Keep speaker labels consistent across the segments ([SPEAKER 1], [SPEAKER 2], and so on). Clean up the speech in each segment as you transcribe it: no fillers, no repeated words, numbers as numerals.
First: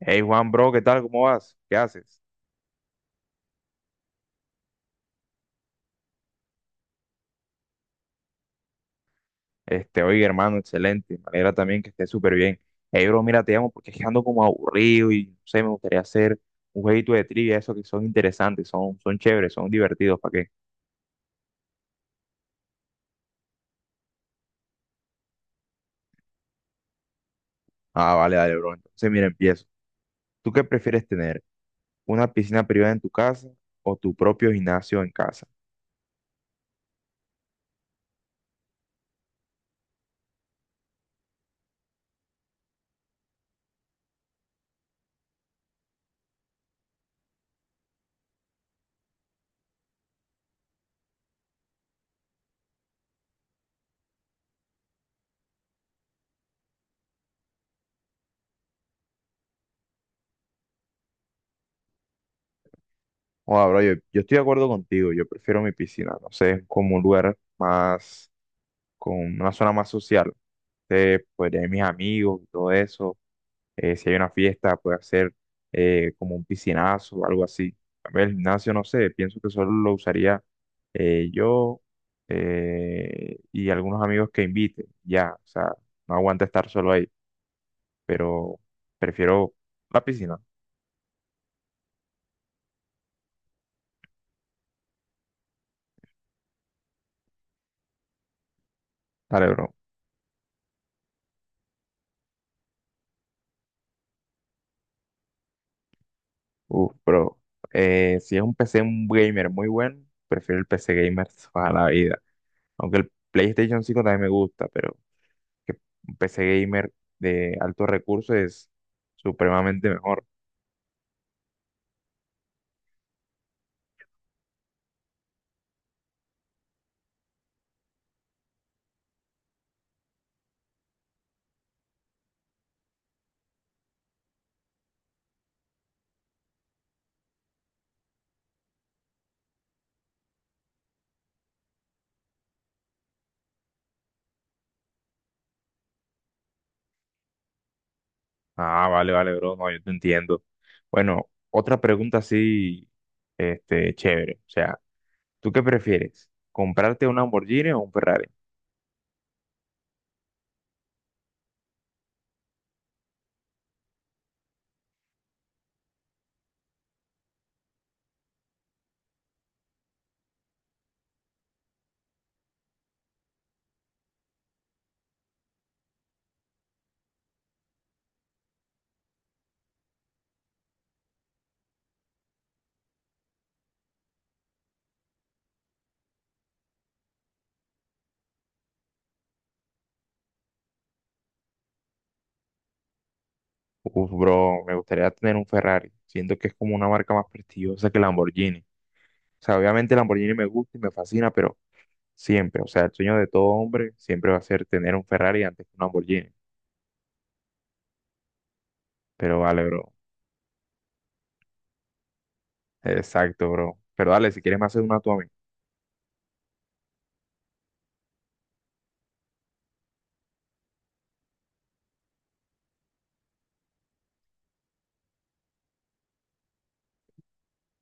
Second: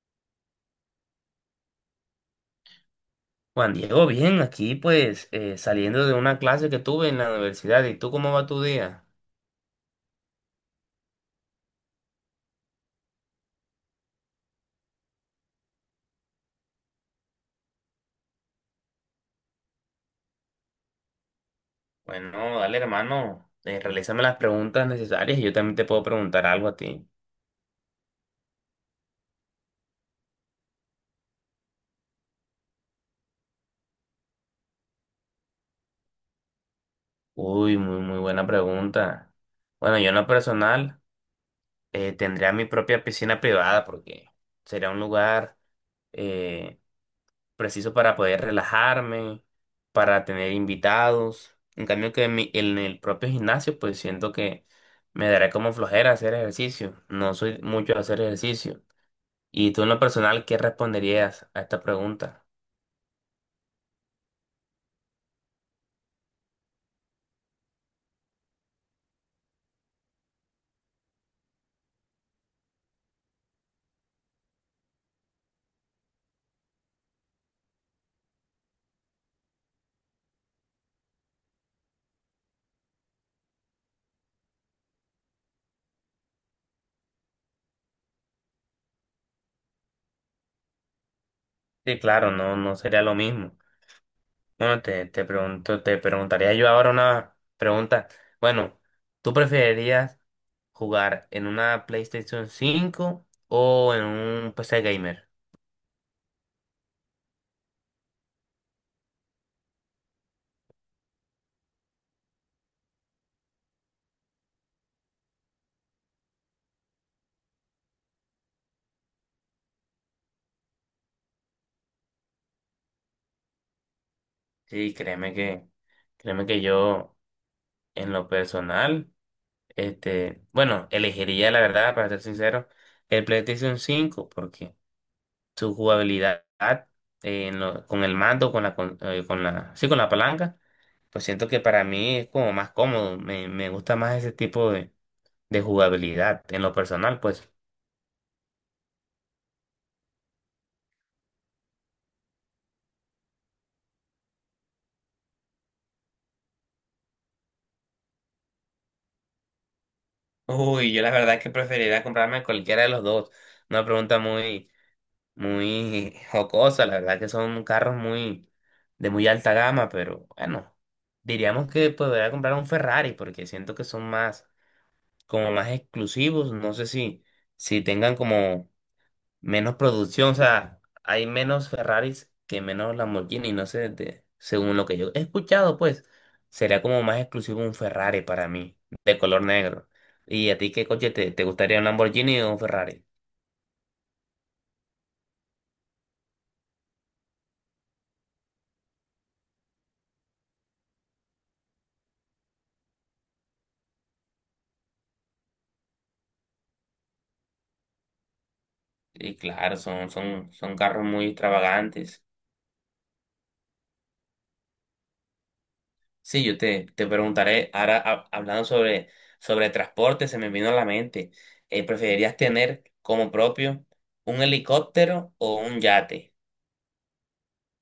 [SPEAKER 1] Hey Juan, bro, ¿qué tal? ¿Cómo vas? ¿Qué haces?
[SPEAKER 2] Juan Diego, bien, aquí pues saliendo de una clase que tuve en la universidad. ¿Y tú cómo va tu día?
[SPEAKER 1] Este, oye, hermano, excelente. Me alegra también que estés súper bien. Hey, bro, mira, te llamo porque es que ando como aburrido y no sé, me gustaría hacer un jueguito de trivia, esos que son interesantes, son chéveres, son divertidos, ¿para qué?
[SPEAKER 2] Bueno, dale hermano, realízame las preguntas necesarias y yo también te puedo preguntar algo a ti.
[SPEAKER 1] Ah, vale, dale, bro. Entonces, mira, empiezo. ¿Tú qué prefieres tener? ¿Una piscina privada en tu casa o tu propio gimnasio en casa?
[SPEAKER 2] Uy, muy, muy buena pregunta. Bueno, yo en lo personal tendría mi propia piscina privada porque sería un lugar, eh, preciso para poder relajarme, para tener invitados. En cambio que en el propio gimnasio, pues siento que me dará como flojera hacer ejercicio. No soy mucho de hacer ejercicio. Y tú en lo personal, ¿qué responderías a esta pregunta?
[SPEAKER 1] Joder, bro, yo estoy de acuerdo contigo. Yo prefiero mi piscina, no sé, como un lugar más, con una zona más social. Podría ir mis amigos y todo eso, si hay una fiesta, puede hacer, como un piscinazo o algo así. También el gimnasio, no sé, pienso que solo lo usaría, yo, y algunos amigos que invite, ya, o sea, no aguanta estar solo ahí, pero prefiero la piscina.
[SPEAKER 2] Sí, claro, no, no sería lo mismo. Bueno, te preguntaría yo ahora una pregunta. Bueno, ¿tú
[SPEAKER 1] Dale, bro.
[SPEAKER 2] preferirías jugar en una PlayStation 5 o en un PC gamer?
[SPEAKER 1] Uf, bro. Si es un PC un gamer muy bueno, prefiero el PC gamer toda la vida. Aunque el PlayStation 5 también me gusta, pero que un PC gamer de altos recursos es supremamente mejor.
[SPEAKER 2] Sí, créeme que yo. En lo personal, este, bueno, elegiría la verdad, para ser sincero, el PlayStation 5 porque su jugabilidad con el mando, con la, sí, con la palanca, pues siento que para mí es como más cómodo, me gusta más ese tipo de jugabilidad en lo personal, pues.
[SPEAKER 1] Ah, vale, vale, bro, no, yo te entiendo. Bueno, otra pregunta así, este, chévere. O sea, ¿tú qué prefieres? ¿Comprarte un Lamborghini o un Ferrari?
[SPEAKER 2] Uy, yo la verdad es que preferiría comprarme cualquiera de los dos. Una pregunta muy, muy jocosa, la verdad que son carros muy de muy alta gama, pero bueno, diríamos que podría comprar un Ferrari porque siento que son más como más exclusivos, no sé si tengan como menos producción, o sea, hay menos Ferraris que menos Lamborghini, no sé, según lo que yo he escuchado, pues sería como más exclusivo un Ferrari para mí, de color negro. ¿Y a ti qué coche te gustaría, un Lamborghini o un Ferrari?
[SPEAKER 1] Uf, bro, me gustaría tener un Ferrari. Siento que es como una marca más prestigiosa que el Lamborghini. O sea, obviamente el Lamborghini me gusta y me fascina, pero siempre, o sea, el sueño de todo hombre siempre va a ser tener un Ferrari antes que un Lamborghini.
[SPEAKER 2] Y
[SPEAKER 1] Pero vale,
[SPEAKER 2] claro,
[SPEAKER 1] bro.
[SPEAKER 2] son carros muy extravagantes.
[SPEAKER 1] Exacto, bro. Pero dale, si quieres me haces una tú a mí.
[SPEAKER 2] Sí, yo te preguntaré, ahora hablando sobre transporte, se me vino a la mente, ¿preferirías tener como propio un helicóptero o un yate?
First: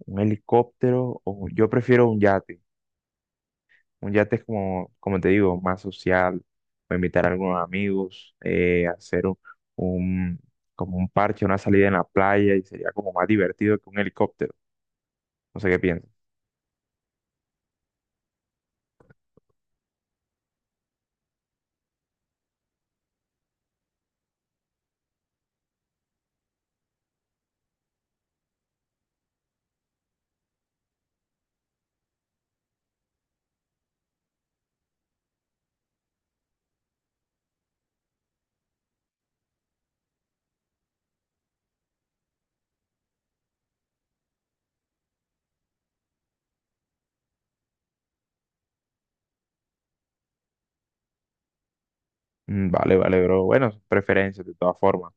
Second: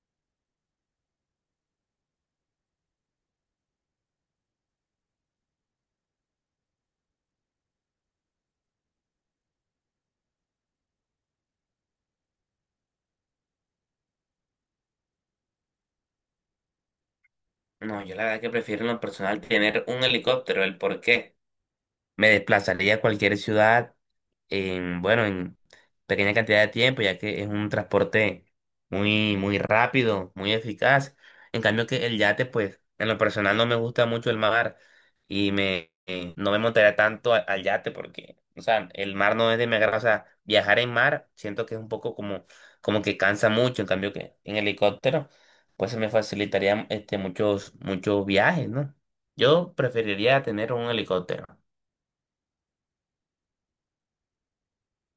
[SPEAKER 1] ¿Un helicóptero o yo prefiero un yate? Un yate es como, como te digo, más social, o invitar a algunos amigos, hacer un- como un parche, una salida en la playa y sería como más divertido que un helicóptero. No sé qué piensas.
[SPEAKER 2] No, yo la verdad que prefiero en lo personal tener un helicóptero. ¿El por qué? Me desplazaría a cualquier ciudad bueno, en pequeña cantidad de tiempo, ya que es un transporte muy, muy rápido, muy eficaz. En cambio que el yate, pues, en lo personal no me gusta mucho el mar y no me montaría tanto al yate porque, o sea, el mar no es de mi agrado. O sea, viajar en mar siento que es un poco como que cansa mucho. En cambio que en helicóptero, pues se me facilitaría este, muchos, muchos viajes, ¿no? Yo preferiría tener un helicóptero.
[SPEAKER 1] Mm, vale, vale, bro. Bueno, son preferencias de todas formas.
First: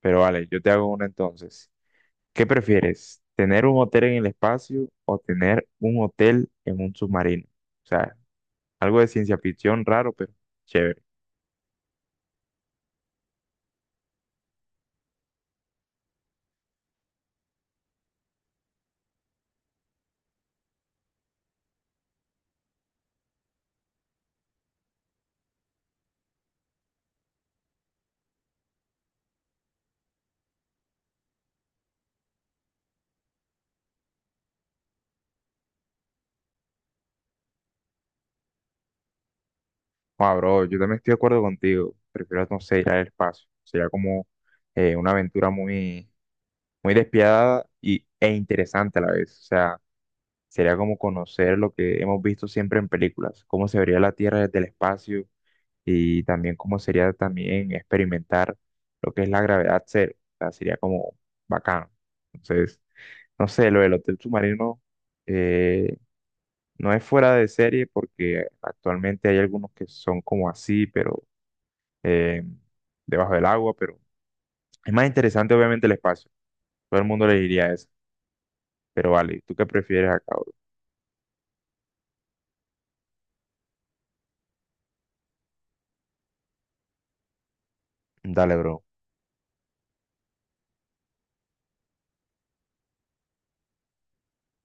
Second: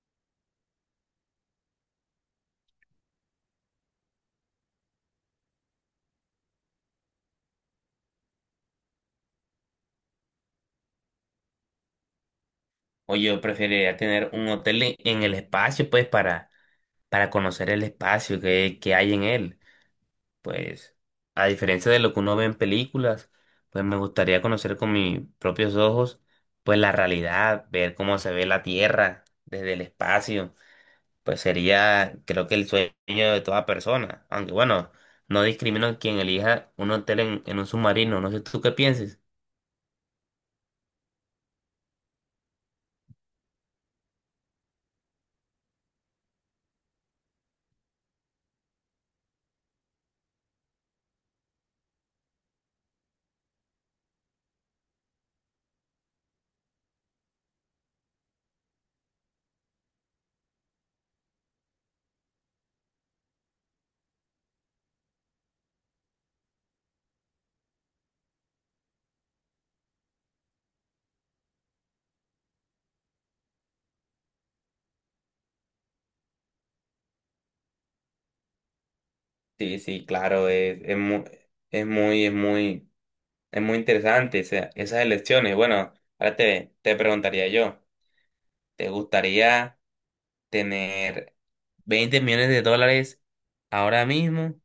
[SPEAKER 1] Pero vale, yo te hago una entonces. ¿Qué prefieres? ¿Tener un hotel en el espacio o tener un hotel en un submarino? O sea, algo de ciencia ficción raro, pero chévere.
[SPEAKER 2] O yo preferiría tener un hotel en el espacio, pues, para conocer el espacio que hay en él. Pues, a diferencia de lo que uno ve en películas, pues me gustaría conocer con mis propios ojos, pues, la realidad, ver cómo se ve la Tierra desde el espacio. Pues sería, creo que el sueño de toda persona. Aunque bueno, no discrimino a quien elija un hotel en un submarino. No sé tú qué pienses.
[SPEAKER 1] Ah, bro, yo también estoy de acuerdo contigo. Prefiero, no sé, ir al espacio. Sería como, una aventura muy, muy despiadada e interesante a la vez. O sea, sería como conocer lo que hemos visto siempre en películas, cómo se vería la Tierra desde el espacio y también cómo sería también experimentar lo que es la gravedad cero. O sea, sería como bacano. Entonces, no sé, lo del hotel submarino, eh, no es fuera de serie porque actualmente hay algunos que son como así, pero, eh, debajo del agua, pero es más interesante obviamente el espacio. Todo el mundo le diría eso. Pero vale, ¿tú qué
[SPEAKER 2] Sí, sí,
[SPEAKER 1] prefieres acá,
[SPEAKER 2] claro,
[SPEAKER 1] bro?
[SPEAKER 2] es muy. Es muy interesante esas elecciones. Bueno, ahora te preguntaría yo,
[SPEAKER 1] Dale, bro.
[SPEAKER 2] ¿te gustaría tener 20 millones de dólares ahora mismo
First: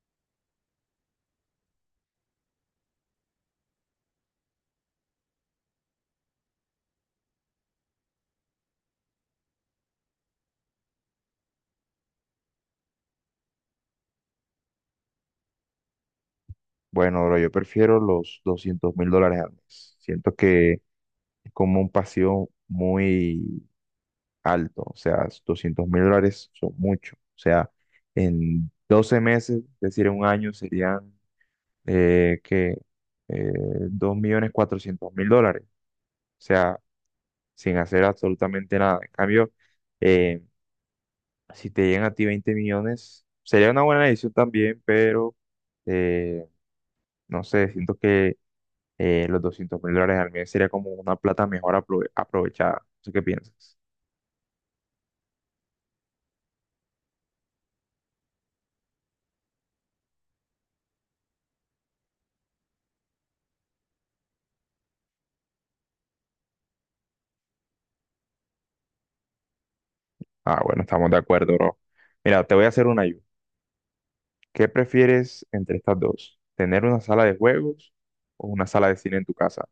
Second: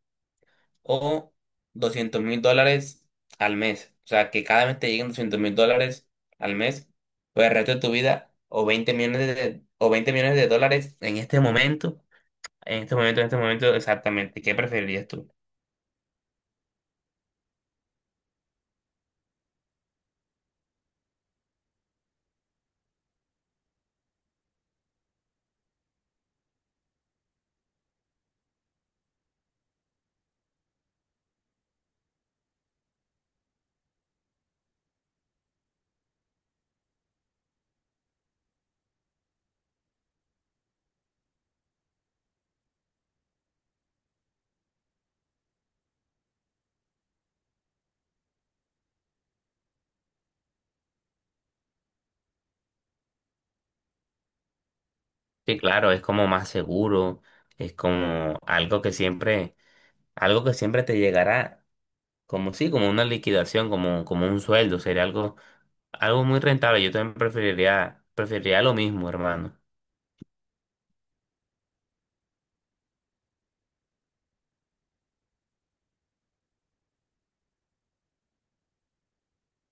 [SPEAKER 2] o 200.000 dólares al mes? O sea, que cada vez te lleguen 200.000 dólares al mes por el resto de tu vida o 20 millones de dólares en este momento, en este momento, en este momento exactamente. ¿Qué preferirías tú?
[SPEAKER 1] Bueno, bro, yo prefiero los $200.000 al mes. Siento que es como un pasivo muy alto. O sea, $200.000 son mucho. O sea, en 12 meses, es decir, en un año serían, que, eh, $2.400.000. O sea, sin hacer absolutamente nada. En cambio, eh, si te llegan a ti 20 millones, sería una buena decisión también, pero, eh, no sé, siento que, los $200.000 al mes sería como una plata mejor aprovechada. No sé. ¿Qué piensas?
[SPEAKER 2] Sí, claro, es como más seguro, es como algo que siempre te llegará como sí, como una liquidación, como un sueldo, sería algo muy rentable. Yo también preferiría lo mismo, hermano.
[SPEAKER 1] Ah, bueno, estamos de acuerdo, bro. Mira, te voy a hacer una ayuda. ¿Qué prefieres entre estas dos? ¿Tener una sala de juegos o una sala de cine en tu casa?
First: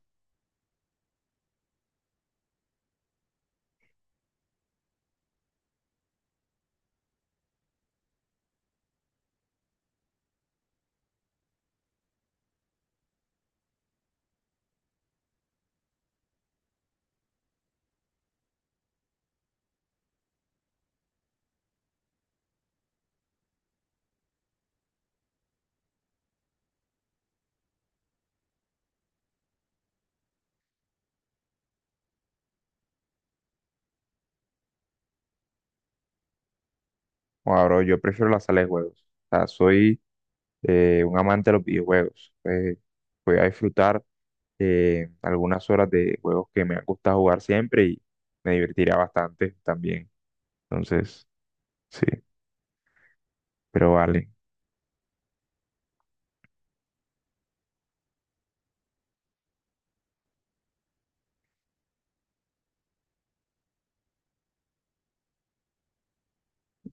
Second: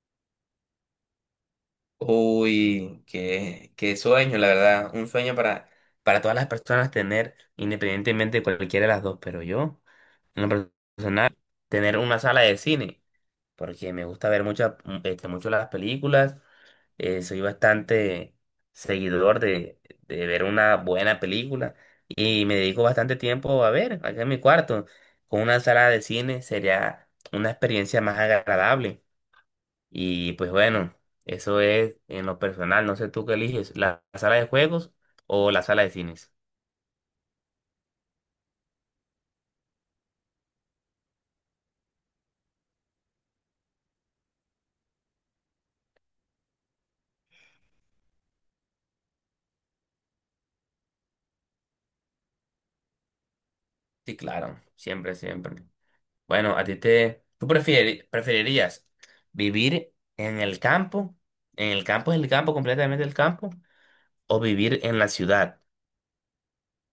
[SPEAKER 2] Uy, qué, qué sueño, la verdad. Un sueño para todas las personas tener, independientemente de cualquiera de las dos, pero yo, en lo personal, tener una sala de cine, porque me gusta ver este, mucho las películas. Soy bastante seguidor de ver una buena película y me dedico bastante tiempo a ver acá en mi cuarto. Con una sala de cine sería una experiencia más agradable. Y pues bueno, eso es en lo personal. No sé tú qué eliges, la sala de juegos o la sala de cines.
[SPEAKER 1] O bro, yo prefiero la sala de juegos. O sea, soy, un amante de los videojuegos. Voy a disfrutar, algunas horas de juegos que me han gustado jugar siempre y me divertirá bastante también. Entonces, sí, pero
[SPEAKER 2] Sí,
[SPEAKER 1] vale.
[SPEAKER 2] claro, siempre, siempre. Bueno, ¿Tú preferirías vivir en el campo? ¿En el campo, en el campo, completamente el campo? ¿O vivir en la ciudad?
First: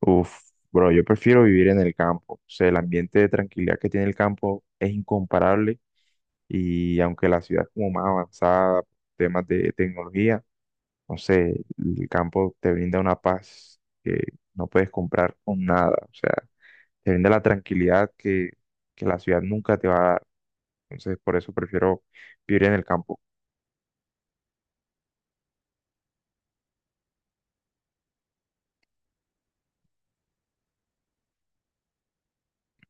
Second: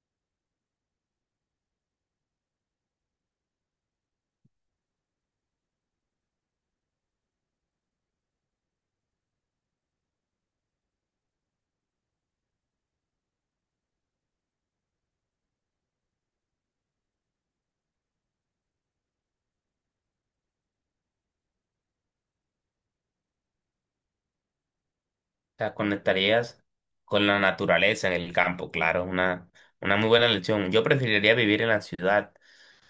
[SPEAKER 1] Uf, bro, yo prefiero vivir en el campo. O sea, el ambiente de tranquilidad que tiene el campo es incomparable y aunque la ciudad es como más avanzada, temas de tecnología, no sé, el campo te brinda una paz que no puedes comprar con nada. O sea, te brinda la tranquilidad que la ciudad nunca te va a dar. Entonces, por eso prefiero vivir en el campo.
[SPEAKER 2] Sea, conectarías con la naturaleza en el campo, claro, es una muy buena lección. Yo preferiría vivir en la ciudad,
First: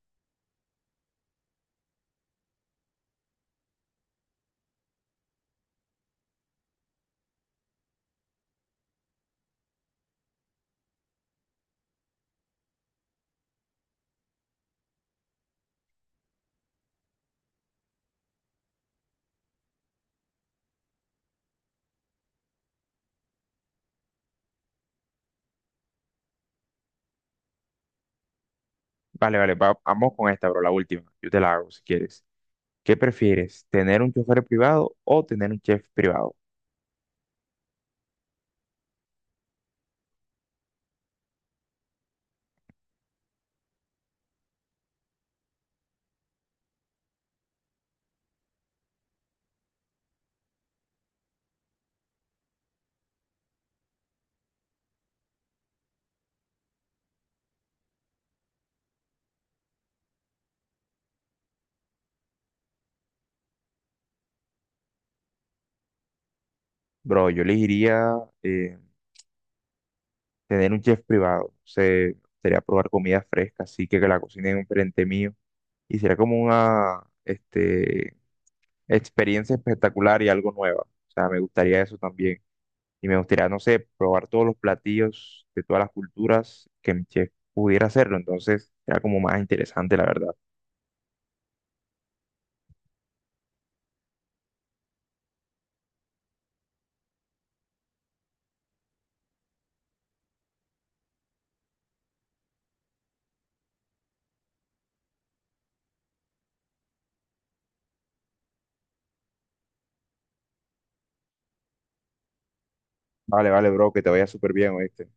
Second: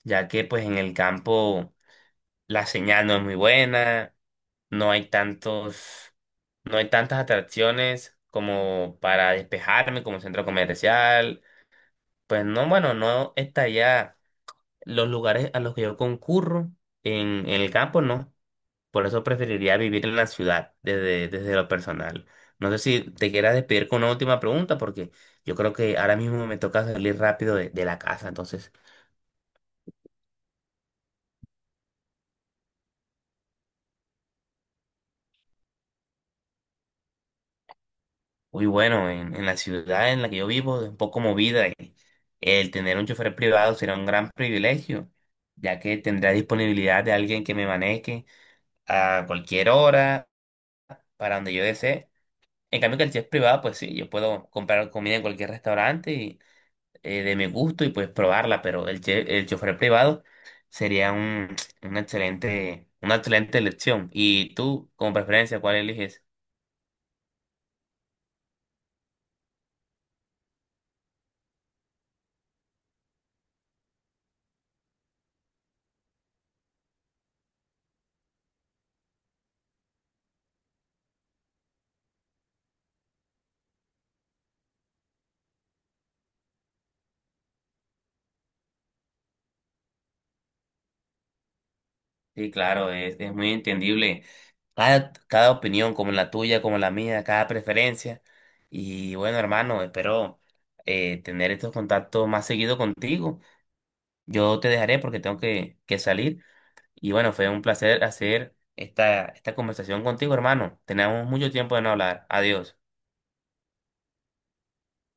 [SPEAKER 2] ya que pues en el campo la señal no es muy buena, no hay tantos, no hay tantas atracciones como para despejarme como centro comercial. Pues no, bueno, no estaría los lugares a los que yo concurro en el campo, no. Por eso preferiría vivir en la ciudad desde, lo personal. No sé si te quieras despedir con una última pregunta, porque yo creo que ahora mismo me toca salir rápido de la casa. Entonces,
[SPEAKER 1] Vale, vale, vamos con esta, bro, la última. Yo te la hago si quieres. ¿Qué prefieres, tener un chofer privado o tener un chef privado?
[SPEAKER 2] muy bueno, en la ciudad en la que yo vivo es un poco movida y el tener un chofer privado será un gran privilegio, ya que tendrá disponibilidad de alguien que me maneje a cualquier hora, para donde yo desee. En cambio que el chef privado, pues sí, yo puedo comprar comida en cualquier restaurante de mi gusto y pues probarla, pero el chofer privado sería una excelente elección. ¿Y tú, como preferencia, cuál eliges?
[SPEAKER 1] Bro, yo elegiría, eh, tener un chef privado. Se sería probar comida fresca, así que la cocinen enfrente mío. Y sería como una experiencia espectacular y algo nueva. O sea, me gustaría eso también. Y me gustaría, no sé, probar todos los platillos de todas las culturas que mi chef pudiera hacerlo. Entonces, era como más interesante, la verdad.
[SPEAKER 2] Sí, claro, es muy entendible cada opinión, como la tuya, como la mía, cada preferencia. Y bueno, hermano, espero tener estos contactos más seguido contigo. Yo te dejaré porque tengo que salir. Y bueno, fue un placer hacer esta conversación contigo, hermano. Tenemos mucho tiempo de no hablar. Adiós.
[SPEAKER 1] Vale, vale, bro, que te vaya súper bien, ¿oíste?